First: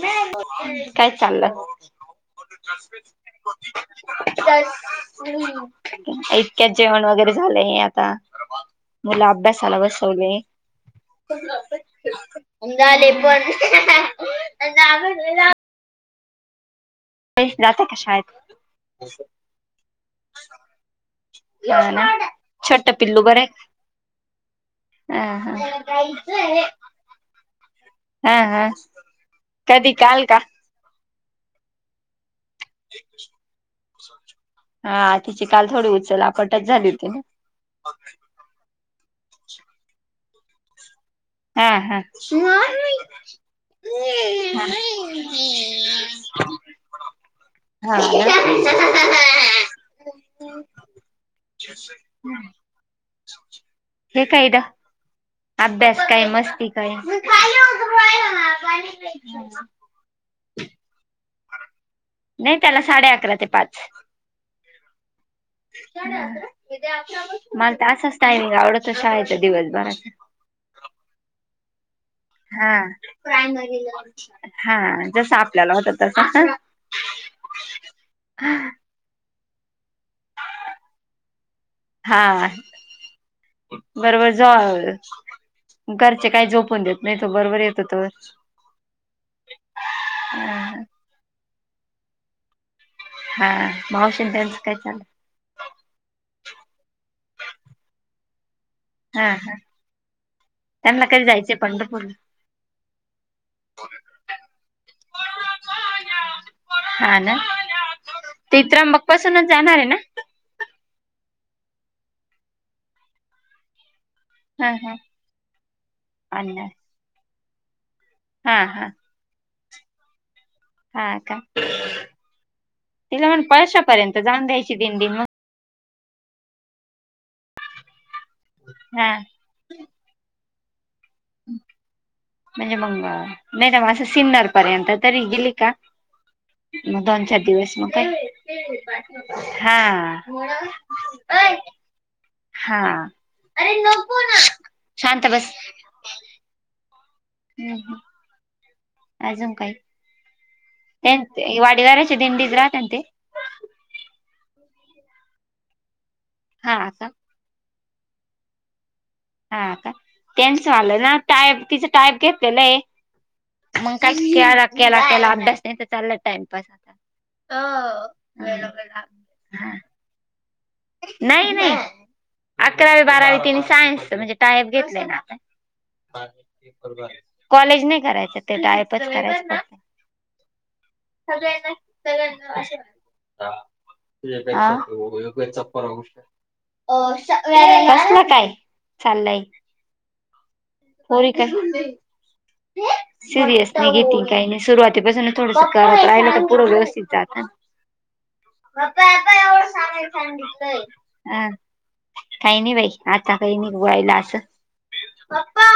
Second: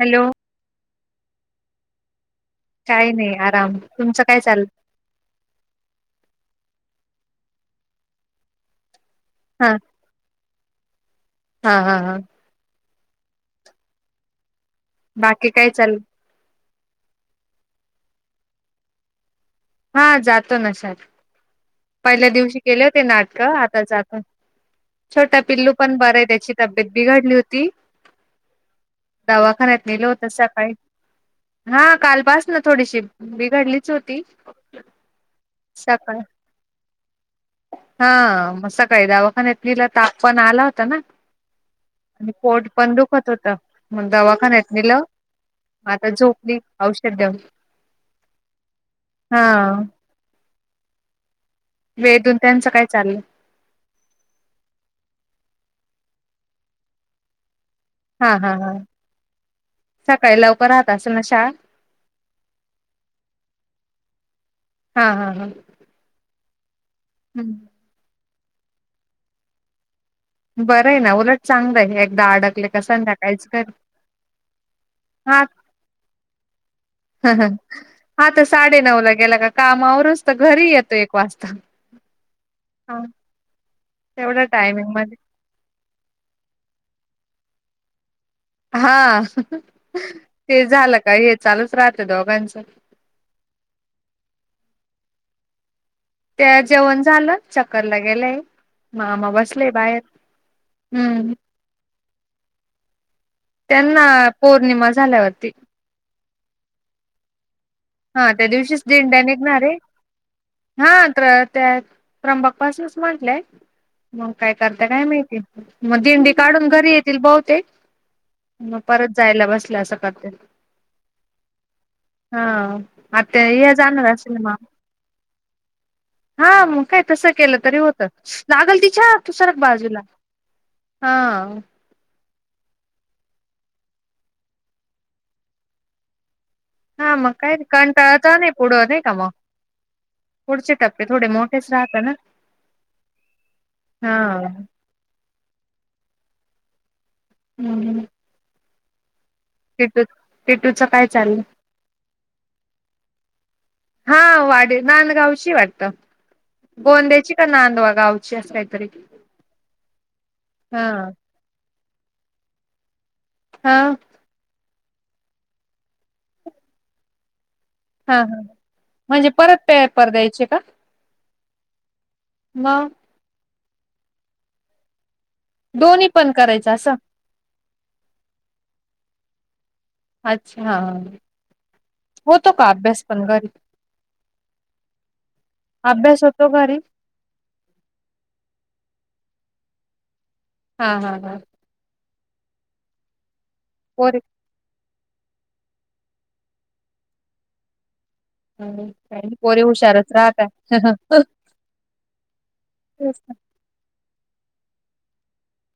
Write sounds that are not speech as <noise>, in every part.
Hello काय चाललं? काही नाही आराम तुमचं काय चाल <unintelligible> जेवण वगैरे झालंय आता मुलं अभ्यासाला बसवले. हां हां हां. झाले पण बाकी काय चाल ते ना <inaudible> त का शायद हा जातो ना शाळेत, हा ना पहिल्या दिवशी केले छोट होते पिल्लू बरं नाटक आहे आता जातो. हा छोटा हा. पिल्लू पण बर आहे त्याची तब्येत बिघडली होती. हा हा दवाखान्यात कधी नेलं काल होत का? सकाळी, हा कालपास ना थोडीशी बिघडलीच होती. हा तिची काल थोडी सकाळ उचल पटच झाली होती ना, काही दवाखान्यात नेलं ताप पण आला होता ना, हा हा. आणि हा पोट पण दुखत होत मग दवाखान्यात निलं ना. आता कली औषध <inaudible> हा <inaudible> वेदून त्यांचं काय चाललं हे काय इद. अभ्यास काय मस्ती काय, हा हा हा सकाळी लवकर राहत अस ना शाळा, नाही त्याला साडे अकरा ते पाच हा हा हा मग असच टायमिंग आवडतश आहेच दिवसभराच बरं आहे ना उलट चांगलं आहे एकदा अडकले हा का संध्याकाळीच घरी हा जस आपल्याला होत तस ह ह आता साडे नऊ ला गेला का काम घरी येतो एक वाजता. हा बरोबर तेवढ्या जा टायमिंग मध्ये घरचे काय झोपून देत नाहीतो बरोबर येतो तर हा ते झालं का हे चालूच राहतें दोघांच हा माऊशी त्यांचं काय चालं त्या जेवण झालं चक्करला गेलंय. हा मामा हा बसले ये बाहेर, त्यांना कधी जायचंय पंढरपूरला त्यांना पौर्णिमा झाल्यावरती हा ना हा त्या ते दिवशीच त्र्यंबक दिंड्या पासूनच निघणारे जाणार आहे ना हा तर त्या त्र्यंबक पासूनच म्हटलंय. मग काय हा करते हा काय माहिती मग दिंडी काढून अन्ना घरी येतील बहुतेक, हा मग हा परत जायला बसल्या असं करते. हा का हा तिला आता म्हण या जाणार पळशापर्यंत असेल जाऊन मग द्यायची दिंडी मग हा मग काय तस केलं तरी होत लागल हा तिच्या तू सरकं बाजूला हा म्हणजे मंग नाय तर मं असं सिन्नर पर्यंत तरी गेली का मग हा दोन चार काय दिवस मग काय कंटाळता नाही पुढं नाही का मग हा पुढचे टप्पे थोडे मोठेच राहत ना हा अरे नको ना हा शांत बस हम्म हम् अजून काय पेटूच काय चाललं दिंडीत राहत ते हा वा नांदगावची वाटत गोंद्याची का नांदवा गावची अस काहीतरी हा का त्यांच हा म्हलं ना टाईप तिचा टाईप घेतेलाय हा <inaudible> मग काय केला केला केला अभ्यास नाही तर चालला टाइमपास आता, हो. हा हा म्हणजे परत हा. पेपर द्यायचे का? नाही नाही मग अकरावी बारावी तिने सायन्सच म्हणजे टायप घेतलेला. दोन्ही पण करायचं असं कॉलेज नाय करायचं ते टायपच करायचं. फक्त. अच्छा हा हा. सगळ्यांना होतो सगळ्यांना का असे अभ्यास पण घरी अभ्यास होतो घरी आ कसला काय चाललंय. हा हा पोरी हा का सिरियस नाही पोरी घेती काय नाय सुरुवात ते असं ना थोडस करत राहिलं त पुढं व्यवस्थित जात. हं, काही नाही पोरी हुशारच राहत <unintelligible> काही नाही बाई आता काही नाय <unintelligible> असंल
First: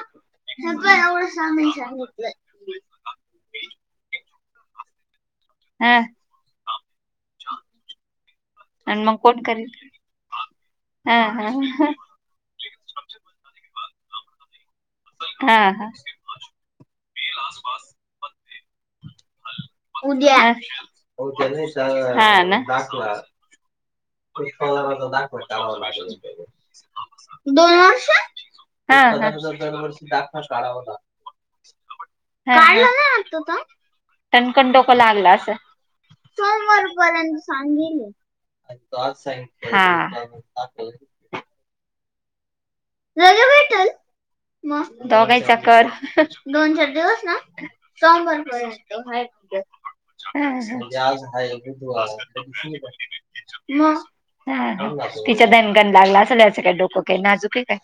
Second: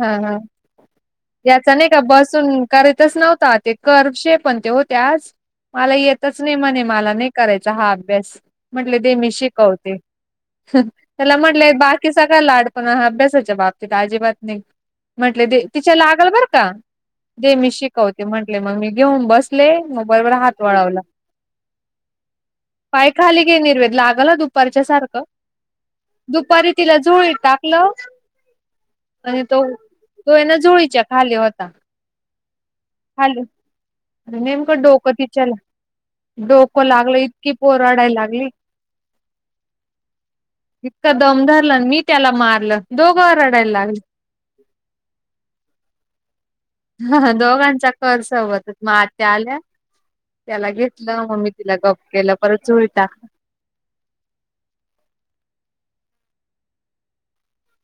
हा हा पण एवढं सामान याचा नाय का सांगितलं बसून करीतच नव्हता ते कर चे पण ते होते आज मला हा येतच नाय म्हणे मला नाय करायचा हा अभ्यास म्हटले आणि ते मग मी कोण करील शिकवते. हा त्याला हा म्हटलंय बाकी सगळ्या लाडपण अभ्यासाच्या बाब अजिबात नाई म्हटल हा दे हा तिच्या लागल बर का दे मी शिकवते मं म्हटले मंग मी घेऊन बसले मोबाईल वर उद्या हात वळवला हा ना. पाय दाखला खाली घे निर्वेद लागल हं दुपारच्या पगाराचा सारखं दाखला काढावा लागेल दुपारी तिला झोळीत टाकलं. हा. आणि तो तो एना झोळीच्या खाली होता. खाली <unintelligible> टणकन नेमकं डोक डोकं लागला तिच्याला असं डोकं लागलं सोमवारपर्यंत इतकी पोर सांगिले. रडायला लागली हा इतका दम धरला आणि मी त्याला मारलं. दोघं रडायला लागले दोघाईचा कर <unintelligible> दिवस ना दोघांचा कर सोमवार सोबतच मग आत्या आल्या पर्यंत त्याला घेतलं मग मी हाय तिला गप केलं परत झोळीत टाकलं <unintelligible> हहं तिच्या दणगण लागला अस त्याचं काय डोकं काय नाजूक आहे का.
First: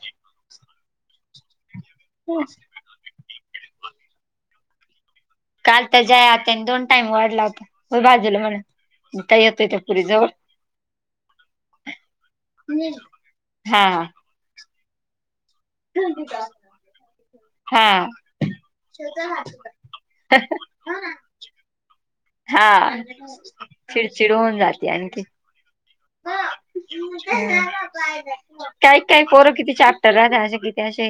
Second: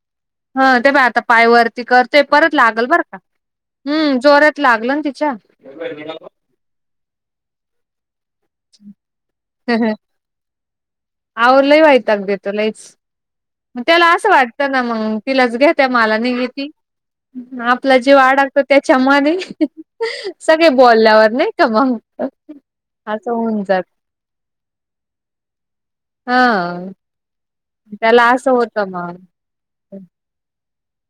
हा ते ब आता पाय वरती करतोय परत लागल बरं का हम्म जोरत लागल ति काल तर जया आत्यांनी दोन टाईम वाढला होता. व्हय भात तिला म्हण मं काय येतोय त्या पुरी जवळ आओ लय वैताग देतो लईच मं हा त्याला असं वाटतं ना मंग तीलांच घेत्या माला नाय घेती आपला हा. जजीव आडाकतो त्याच्या मध्ये सगळे बोलल्यावर नाही का मंग हा चिडचिड होऊन जाते आणखी हा त्याला असं होतं काय मग काय पोर किती चॅप्टर राहत्या असे किती असे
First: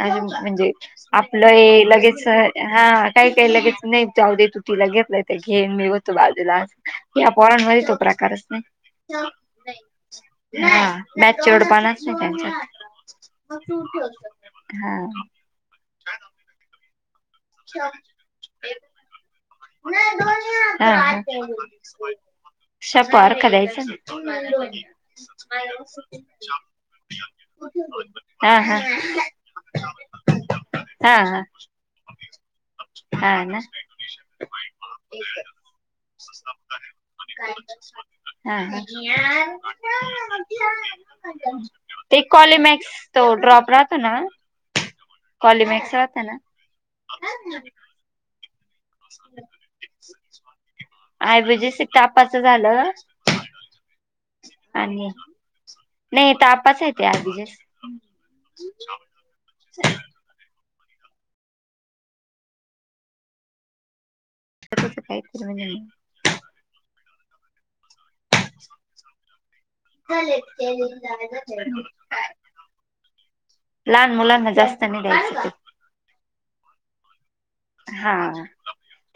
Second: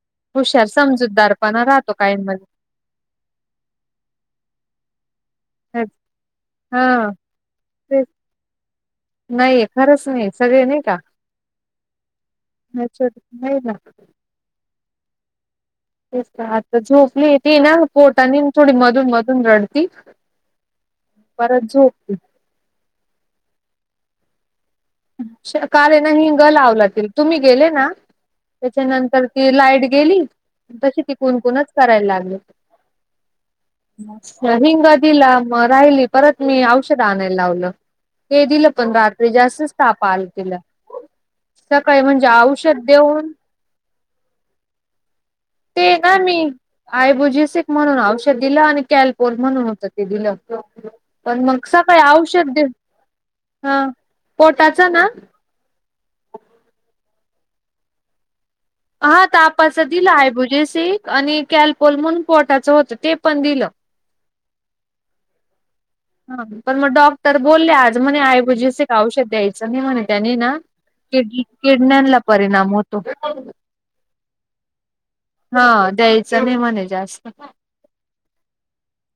अजून हुशार म्हणजे समजूतदारपणा आपलं राहतो लगेच काहींमध्ये हा काय काय लगेच नई जाऊ दयायच तीला. घेतलंय त घे मी वतो बाजूला हा या पोरांमध्ये तो तेच प्रकारच नाय. नाहीये खरंच नाही सगळे हा नाही का बैचवढ पाणचा आहे त्यांच्यात. नाही ना हा. तेच का आता झोप नी ते ना पोट आणि थोडी मधून-मधून रडती परत झोपते. शाप बारका द्यायच ना काल हे ना मी हिंग लावला तिल तुम्ही गेले ना हा हा त्याच्यानंतर ति लाईट गेली तशी ती हा हा कुणकुणच करायला लागली हा ना. हिंग दिला म राहिली परत मी औषधं आणायला लावलं. ते हा दिलं पण रात्री हा जास्तच ताप आला तिला. सकाळी म्हणजे एक औषध कॉलीमॅक्स तो देऊन ड्रॉप जातं ना कॉलीमीक्सात ना आयबुजिसिक म्हणून औषध दिला आणि कॅलपोर म्हणून होतं ते दिलं पण मग आयबीजेस एक सकाळी तापाचं औषध दि झालं हा पोटाचा ना. आणि नाही तापचा आहे ते आयबीजस हा तापाचा दिला आयबुजीस. सिक आणि कॅलपोल म्हणून पोटाचा होतं ते पण दिलं. सकाळी पूर्ण जणी हा पण मग डॉक्टर बोलले आ जमने आयबुजिसिक औषध द्यायचं नी म्हणून त्याने न किड किडन्यांला परिणाम होतो. हो. लहान मुलांना जास्त नाय द्यायचा. चने मने जास्त हा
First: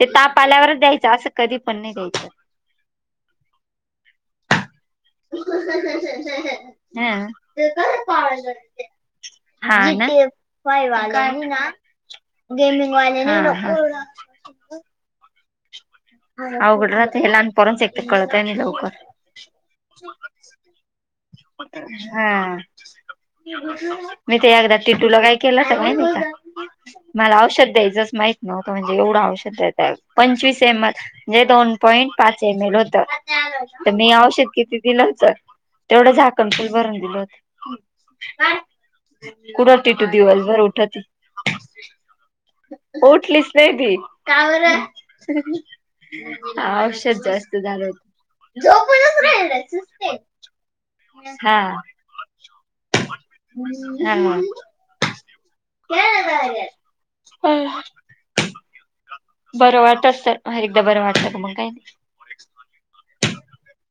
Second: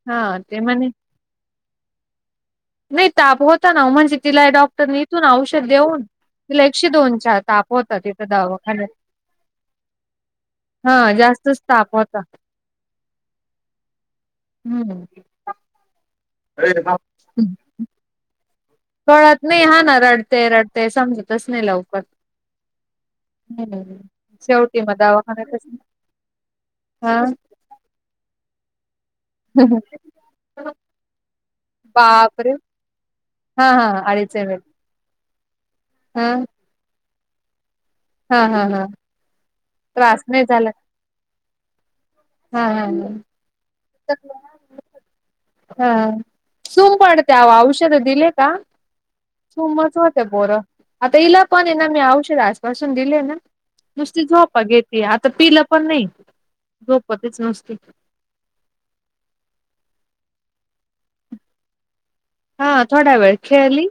ते हा ताप ते आल्यावरच म्हणे द्यायचं असं कधी पण नाही द्यायचं. नाही ताप होता ना ओमानची तिला डॉक् टर इथून औषध देऊन तिला एकशे हा दोन चार ताप होतात तिथं दवाखान्यात हा ना हा जास्तच ताप होता हा. हम्म. अवगड राती हेला आणि पोरांचा एक तर कळतं नी लव कळत नाही हा ना रडते-रडते समजतच नाही लवकर. हा मी ते एकदा शेवटी मग टिटूला काय दवाखान्यातच केलं तर नाही होता हा मला औषध द्यायचंच माहित नव्हतं म्हणजे एवढं औषध देताय पंचवीस एम एल ने दोन पॉईंट पाच बापरे एम एल होतं हा हा तर मी अडीच औषध एम एल किती दिलं होतं तेवढं हा झाकण फुल भरून दिलं होतं. हा हा हा. कुडं टीटू त्रास नाही दिवसभर झाला उठत हा हा उठलीच नाय ती हा हा हा सूम औषध पडते अहो जास्त झालं हो सोमवारचा होतं बोरं आता इला हा पण आहे ना मी औषध आजपासून दिले ना. हा नुसती झोपा घेेते आता पिलं पण नाही. झोपतच नसते. बरं वाटत तर हा एकदा बरं वाटतं काय मग काय नी. हा थोडा वेळ खेळली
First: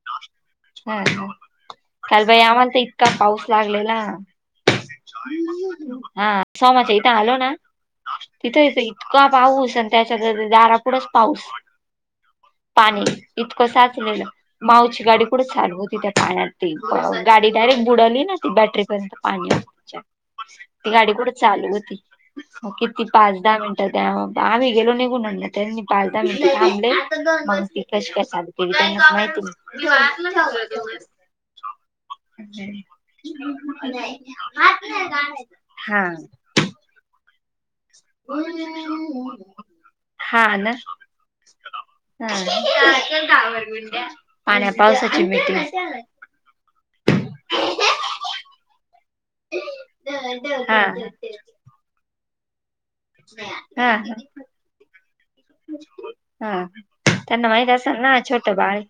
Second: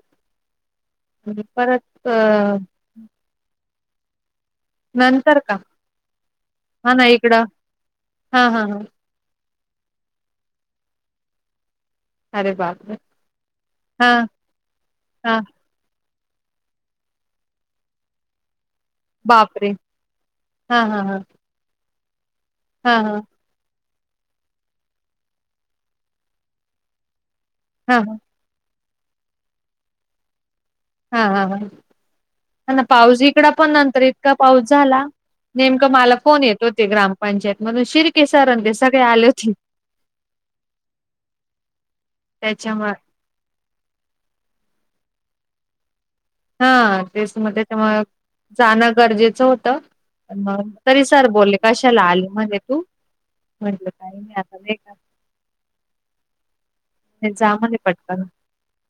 हा हा परत अ काल बाई आम्हाला तर इतका पाऊस लागलेला. नंतर का हा सोमच हा आहे इथं आलो इकडं ना हा हा तिथे हा ते इतका पाऊस आणि त्याच्यात द दारापुढंच पाऊस. अरे बापरे पाणी इतकं हा साचलेला मावची गाडी हा कुठे चालू त्या पाण्यात गाडी डायरेक्ट बुडली ना बॅटरी बापरे पाणी हा हा गाडी हा कठ चालू होती हा किती हा पाच दहा मिनट आम्ही गेलो निघून म्हण पाळता म थांबले माहिती हा कशी काय चालते त्यांनाच माहिती हा हा ह ह ना पाऊस इकड पण नंतर नाही. इतका पाऊस झाला नेमक हा मला फोन येत होते ग्राम होते हा ना. हा त्याच्यामुळे ना पाण्या पावसाची मिटिंगस हा तेच म ते मग जाणं गरजेचा होता आणि मग हा तरी सर बोलले कशाला आली मध्ये तू? हा म्हटलं हा काही नाही आता नाही का हा. नीट त्यांना जा म्हणजे माहित मने असेल ना पटकन छोट बाळ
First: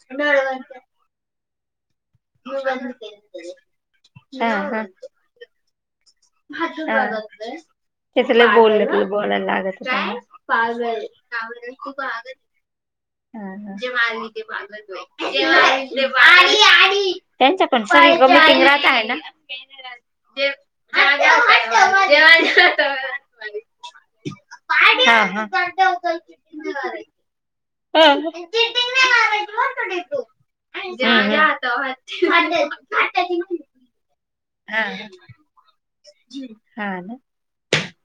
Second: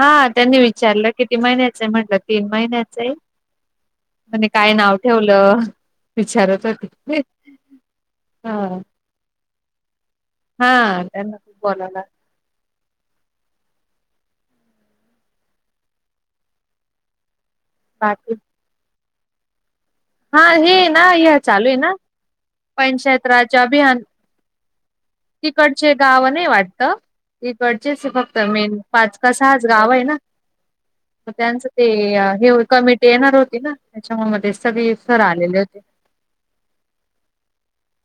हा त्यांनी विचारलं किती महिन्या चा म्हटलं तीन महिन्याचा आहे म्हने काय नाव ठेवलं? विचारत हां होते त्याचा लई बोललेत बोलाय लागत त्यांना. <unintelligible> हां हा त्यांना खूप बोलावला हां. त्यांच्या पण सगळीकडं बाकी मीटिंग राहत आहे ना. हा हे ना जे माझ्या ह्य चालूहाय ना हातावर- जे माझ्या पंचायत राज्य अभियान. हां हां. तिकडचे गाव नाही वाटतं. तिकडचेच हा. हम् फक्त हम्. मेन हा पाच का हा सहाच गाव आहे ना. मग त्यांचं ते हे कमिटी येणार होती ना त्याच्यामुळे मग ते सगळे सर आलेले हा आलं.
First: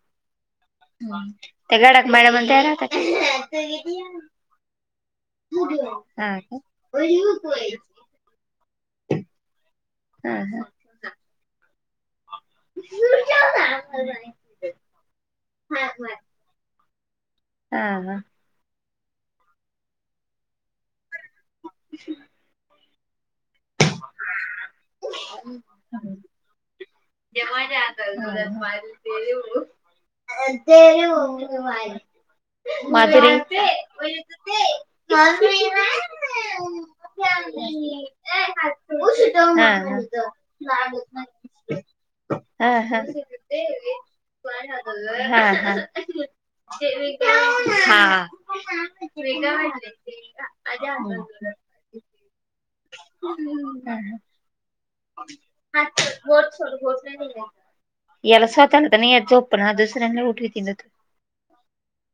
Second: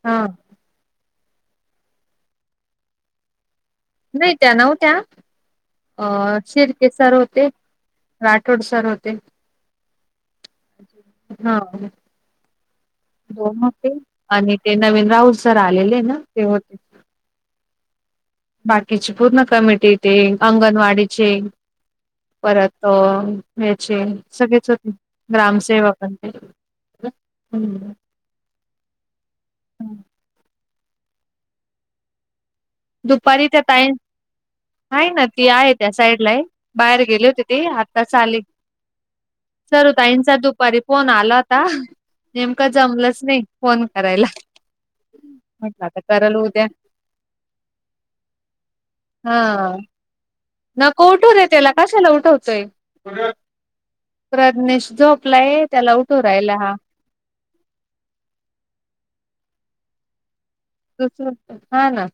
हां. त्या गडात मॅडम आणि त्या राहतात. नाही त्या नव्हत्या अ हा शिर्के सर होते काय. राठोड सर होते. हा हा हां. दोन होते आणि ते नवीन राऊत सर आलेले ना ते होते. हा हा. बाकीची पूर्ण कमिटी टीम अंगणवाडीची परत ह्याचे सगळेच होते ग्रामसेवक आणि ते. हा हा. दुपारी त्या ताई <inaudible> आहे ना ती आहे त्या साईडला आहे. बाहेर गेले होते माधुरी. ते आत्ताच आले. हां सरुताईंचा दुपारी हां. फोन आला होता. हा नेमकं जमलंच नाही फोन करायला. हा. म्हटलं आता हां करल उद्या हां. हां. हा नको उठूवू रे त्याला कशाला उठवतोय. हा प्रज्ञेश. झोपलाय त्याला उठू राहिला हा याला सात नंतर याय झोपणा दुसऱ्यांना उठीवते तसं असतं हा ना.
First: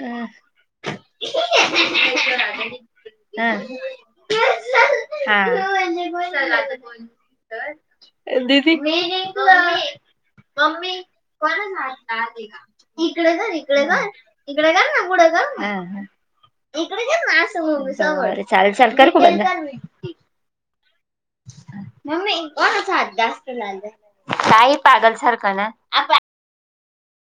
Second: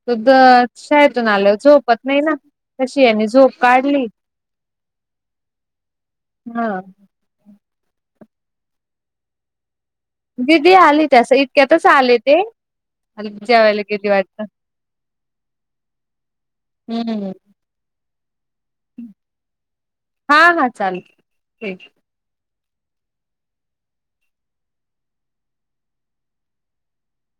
अ <unintelligible> शाळेतून आल्यावर झोपत नाही ना हा कशी ह्याने झोप काढली हा हां. दीदी. दिदी आली त्यास इतक्यातच आले ते हम्. जेवायला गेली वाटत हं हम्म हं. हा, हा चालतय ठेव काहीही पागल सारखं ना